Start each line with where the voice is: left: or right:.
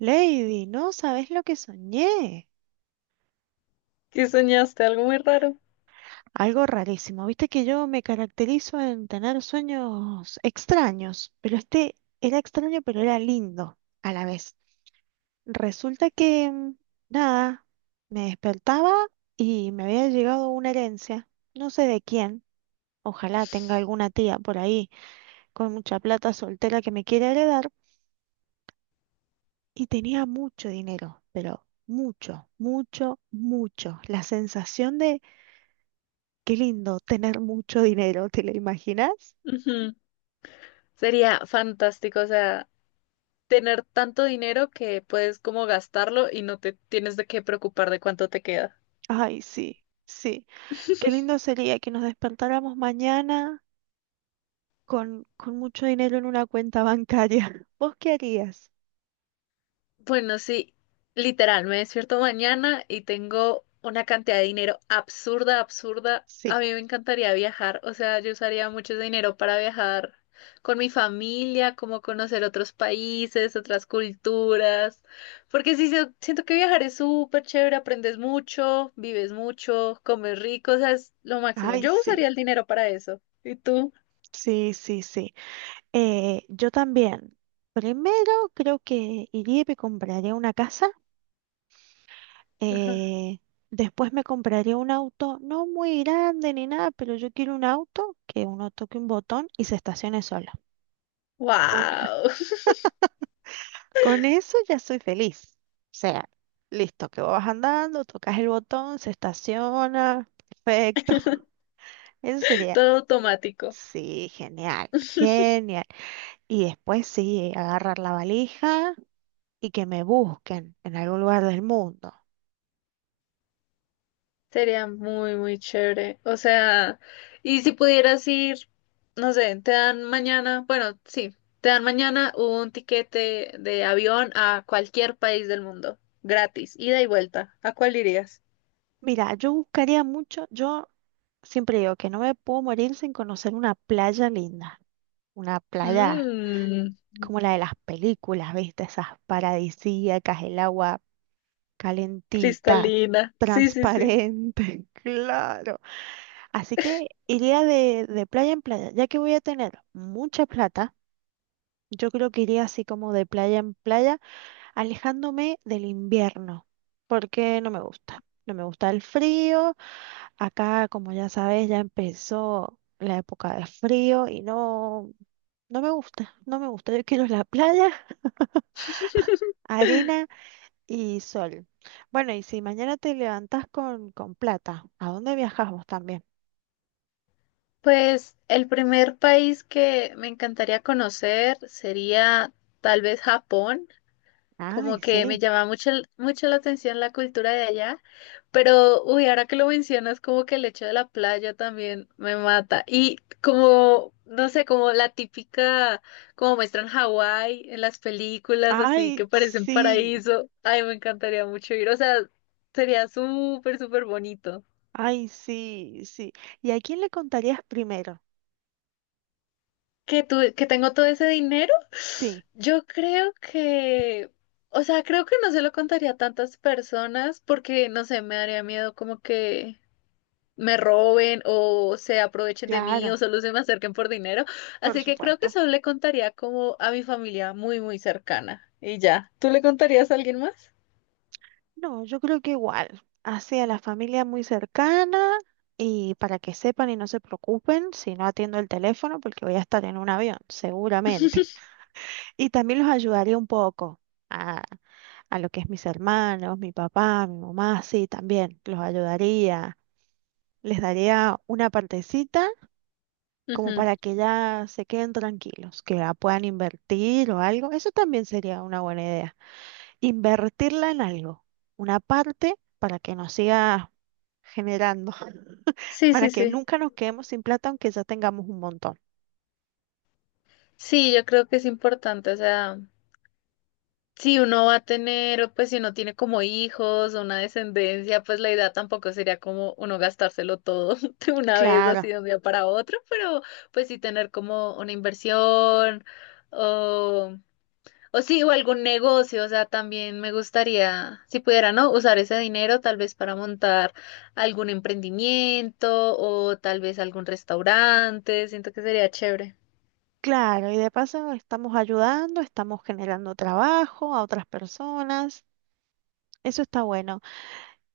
right: Lady, no sabes lo que soñé.
left: Que soñaste algo muy raro.
right: Algo rarísimo. Viste que yo me caracterizo en tener sueños extraños, pero este era extraño, pero era lindo a la vez. Resulta que, nada, me despertaba y me había llegado una herencia, no sé de quién. Ojalá tenga alguna tía por ahí con mucha plata soltera que me quiera heredar. Y tenía mucho dinero, pero mucho, mucho, mucho. La sensación. Qué lindo tener mucho dinero, ¿te lo imaginas?
left: Ujú. Sería fantástico, o sea, tener tanto dinero que puedes como gastarlo y no te tienes de qué preocupar de cuánto te queda.
right: Ay, sí, sí. Qué lindo sería que nos despertáramos mañana con mucho dinero en una cuenta bancaria. ¿Vos qué harías?
left: Bueno, sí, literal, me despierto mañana y tengo una cantidad de dinero absurda, absurda. A
right: Sí.
left: mí me encantaría viajar, o sea, yo usaría mucho ese dinero para viajar con mi familia, como conocer otros países, otras culturas, porque sí, siento que viajar es súper chévere, aprendes mucho, vives mucho, comes rico, o sea, es lo máximo.
right: Ay,
left: Yo
right: sí,
left: usaría el dinero para eso. ¿Y tú?
right: sí, sí, sí. Yo también. Primero creo que iría y me compraría una casa.
left: Ajá.
right: eh, Después me compraría un auto, no muy grande ni nada, pero yo quiero un auto que uno toque un botón y se estacione solo.
left: Wow,
right: Con eso ya soy feliz. O sea, listo, que vas andando, tocas el botón, se estaciona, perfecto. Eso sería,
left: todo automático.
right: sí, genial, genial. Y después sí, agarrar la valija y que me busquen en algún lugar del mundo.
left: Sería muy, muy chévere. O sea, y si pudieras ir, no sé, te dan mañana, bueno, sí, te dan mañana un tiquete de avión a cualquier país del mundo, gratis, ida y vuelta. ¿A cuál irías?
right: Mira, yo buscaría mucho, yo siempre digo que no me puedo morir sin conocer una playa linda, una playa,
left: Mmm,
right: como la de las películas, ¿viste? Esas paradisíacas, el agua calentita,
left: cristalina. Sí, sí, sí.
right: transparente, claro. Así que iría de playa en playa, ya que voy a tener mucha plata, yo creo que iría así como de playa en playa, alejándome del invierno, porque no me gusta. No me gusta el frío. Acá, como ya sabes, ya empezó la época de frío y no, no me gusta, no me gusta. Yo quiero la playa, arena y sol. Bueno, y si mañana te levantas con plata, ¿a dónde viajamos también?
left: Pues el primer país que me encantaría conocer sería tal vez Japón. Como
right: Ay,
left: que me
right: sí.
left: llama mucho, mucho la atención la cultura de allá, pero uy, ahora que lo mencionas, como que el hecho de la playa también me mata. Y como, no sé, como la típica, como muestran Hawái en las películas, así que
right: Ay,
left: parecen
right: sí.
left: paraíso. Ay, me encantaría mucho ir, o sea, sería súper, súper bonito.
right: Ay, sí, sí. ¿Y a quién le contarías primero?
left: Que tengo todo ese dinero,
right: Sí,
left: yo creo que, o sea, creo que no se lo contaría a tantas personas porque, no sé, me daría miedo como que me roben o se aprovechen de mí o
right: claro,
left: solo se me acerquen por dinero.
right: por
left: Así que creo que
right: supuesto.
left: solo le contaría como a mi familia muy, muy cercana y ya. ¿Tú le contarías a alguien más?
right: No, yo creo que igual. Así a la familia muy cercana y para que sepan y no se preocupen si no atiendo el teléfono porque voy a estar en un avión, seguramente. Y también los ayudaría un poco a lo que es mis hermanos, mi papá, mi mamá, sí, también los ayudaría, les daría una partecita como
left: Ujú.
right: para que ya se queden tranquilos, que la puedan invertir o algo, eso también sería una buena idea, invertirla en algo, una parte para que nos siga generando,
left: Sí,
right: para
left: sí,
right: que
left: sí.
right: nunca nos quedemos sin plata aunque ya tengamos un montón.
left: Sí, yo creo que es importante, o sea. Si uno va a tener, pues si uno tiene como hijos o una descendencia, pues la idea tampoco sería como uno gastárselo todo de una vez, así
right: Claro.
left: de un día para otro, pero pues sí tener como una inversión o, o sí, o algún negocio, o sea, también me gustaría, si pudiera, ¿no? Usar ese dinero tal vez para montar algún emprendimiento o tal vez algún restaurante, siento que sería chévere.
right: Claro, y de paso estamos ayudando, estamos generando trabajo a otras personas. Eso está bueno.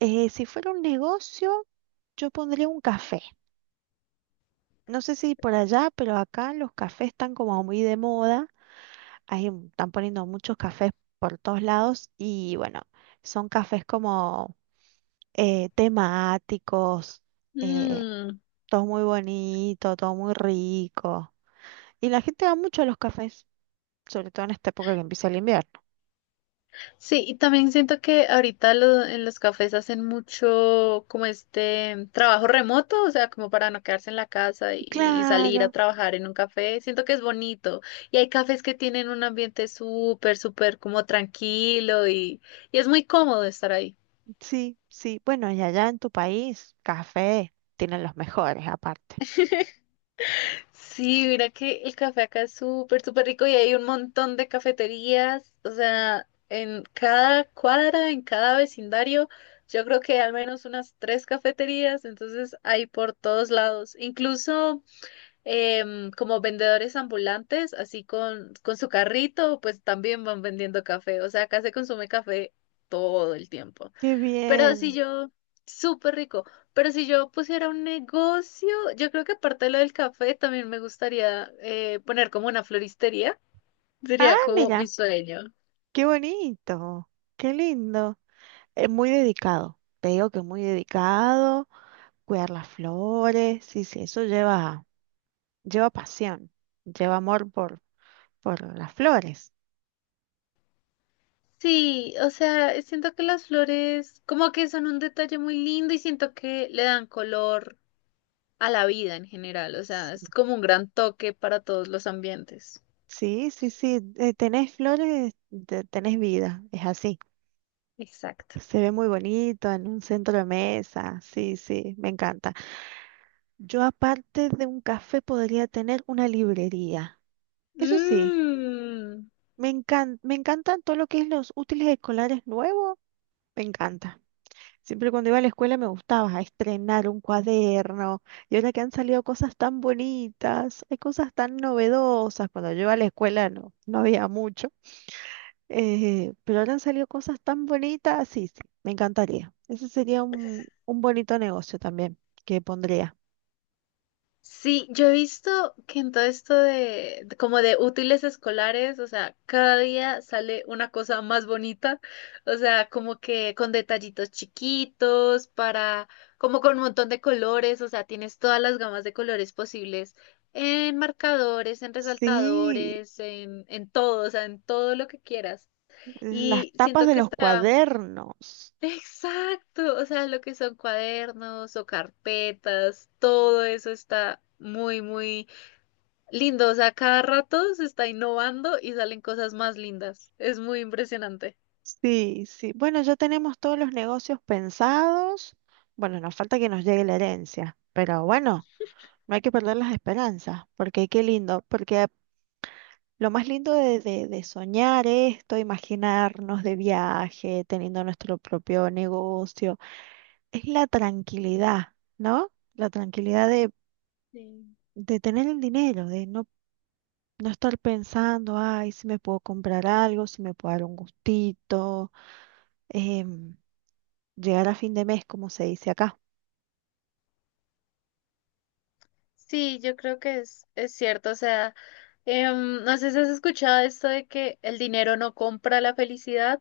right: Si fuera un negocio, yo pondría un café. No sé si por allá, pero acá los cafés están como muy de moda. Ahí están poniendo muchos cafés por todos lados y bueno, son cafés como temáticos, eh,
left: Mm.
right: todo muy bonito, todo muy rico. Y la gente va mucho a los cafés, sobre todo en esta época que empieza el invierno.
left: Sí, y también siento que ahorita en los cafés hacen mucho como este trabajo remoto, o sea, como para no quedarse en la casa y salir a
right: Claro,
left: trabajar en un café. Siento que es bonito. Y hay cafés que tienen un ambiente súper, súper como tranquilo y es muy cómodo estar ahí.
right: sí, sí. Bueno, y allá en tu país, café tienen los mejores aparte.
left: Sí, mira que el café acá es súper, súper rico y hay un montón de cafeterías, o sea, en cada cuadra, en cada vecindario, yo creo que hay al menos unas tres cafeterías, entonces hay por todos lados, incluso como vendedores ambulantes, así con, su carrito, pues también van vendiendo café, o sea, acá se consume café todo el tiempo.
right: Qué
left: Pero si
right: bien.
left: yo, súper rico, pero si yo pusiera un negocio, yo creo que aparte de lo del café, también me gustaría poner como una floristería. Sería
right: Ah,
left: como mi
right: mira,
left: sueño.
right: qué bonito, qué lindo. Es muy dedicado, te digo que muy dedicado, cuidar las flores, sí, sí, eso lleva, lleva pasión, lleva amor por las flores.
left: Sí, o sea, siento que las flores como que son un detalle muy lindo y siento que le dan color a la vida en general. O sea, es como un gran toque para todos los ambientes.
right: Sí, sí, sí, tenés flores, tenés vida, es así.
left: Exacto.
right: Se ve muy bonito en un centro de mesa, sí, sí, me encanta. Yo aparte de un café podría tener una librería, eso sí.
left: Mmm.
right: Me encantan todo lo que es los útiles escolares nuevos, me encanta. Siempre cuando iba a la escuela me gustaba estrenar un cuaderno y ahora que han salido cosas tan bonitas, hay cosas tan novedosas. Cuando yo iba a la escuela no, no había mucho, pero ahora han salido cosas tan bonitas, sí, sí, me encantaría. Ese sería un bonito negocio también que pondría.
left: Sí, yo he visto que en todo esto de, como de útiles escolares, o sea, cada día sale una cosa más bonita, o sea, como que con detallitos chiquitos, para, como con un montón de colores, o sea, tienes todas las gamas de colores posibles en marcadores, en
right: Sí,
left: resaltadores, en todo, o sea, en todo lo que quieras.
right: las
left: Y
right: tapas
left: siento
right: de
left: que
right: los
left: está.
right: cuadernos.
left: Exacto, o sea, lo que son cuadernos o carpetas, todo eso está muy, muy lindo. O sea, cada rato se está innovando y salen cosas más lindas. Es muy impresionante.
right: Sí, sí. Bueno, ya tenemos todos los negocios pensados. Bueno, nos falta que nos llegue la herencia, pero bueno, no hay que perder las esperanzas, porque qué lindo, porque lo más lindo de soñar esto, imaginarnos de viaje, teniendo nuestro propio negocio, es la tranquilidad, ¿no? La tranquilidad
left: Sí.
right: de tener el dinero, de no, no estar pensando, ay, si me puedo comprar algo, si me puedo dar un gustito. em, Llegar a fin de mes, como se dice acá.
left: Sí, yo creo que es cierto. O sea, no sé si has escuchado esto de que el dinero no compra la felicidad,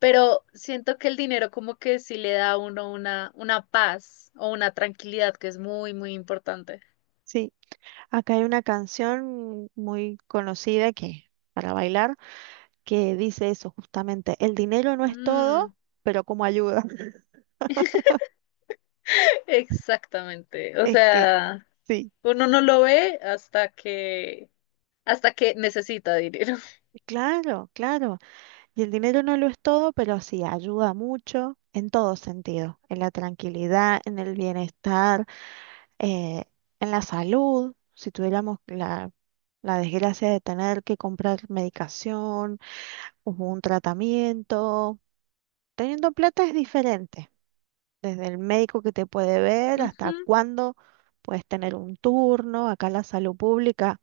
left: pero siento que el dinero como que sí le da a uno una paz o una tranquilidad que es muy, muy importante.
right: Sí, acá hay una canción muy conocida que para bailar que dice eso justamente, el dinero no es
left: Mm.
right: todo, pero como ayuda.
left: Exactamente. O
right: Es que
left: sea,
right: sí,
left: uno no lo ve hasta que necesita dinero.
right: claro, claro. Y el dinero no lo es todo, pero sí ayuda mucho en todo sentido, en la tranquilidad, en el bienestar, eh, en la salud. Si tuviéramos la, la desgracia de tener que comprar medicación o un tratamiento. Teniendo plata es diferente, desde el médico que te puede ver hasta
left: Ujú.
right: cuándo puedes tener un turno. Acá en la salud pública,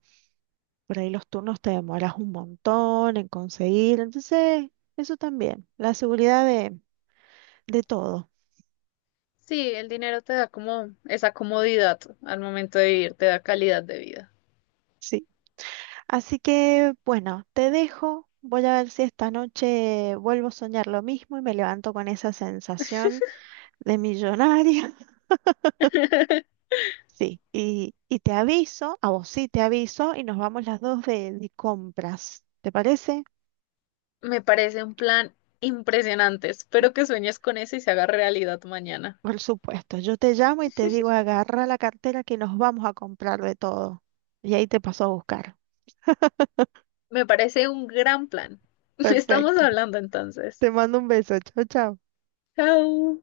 right: por ahí los turnos te demoras un montón en conseguir. Entonces, eso también, la seguridad de todo.
left: Sí, el dinero te da como esa comodidad al momento de vivir, te da calidad de vida.
right: Sí. Así que, bueno, te dejo. Voy a ver si esta noche vuelvo a soñar lo mismo y me levanto con esa sensación de millonaria. Sí, y te aviso, a vos sí te aviso, y nos vamos las dos de compras. ¿Te parece?
left: Me parece un plan impresionante. Espero que sueñes con eso y se haga realidad mañana.
right: Por supuesto, yo te llamo y te digo, agarra la cartera que nos vamos a comprar de todo. Y ahí te paso a buscar.
left: Me parece un gran plan. Estamos
right: Perfecto.
left: hablando entonces.
right: Te mando un beso. Chao, chao.
left: Chao.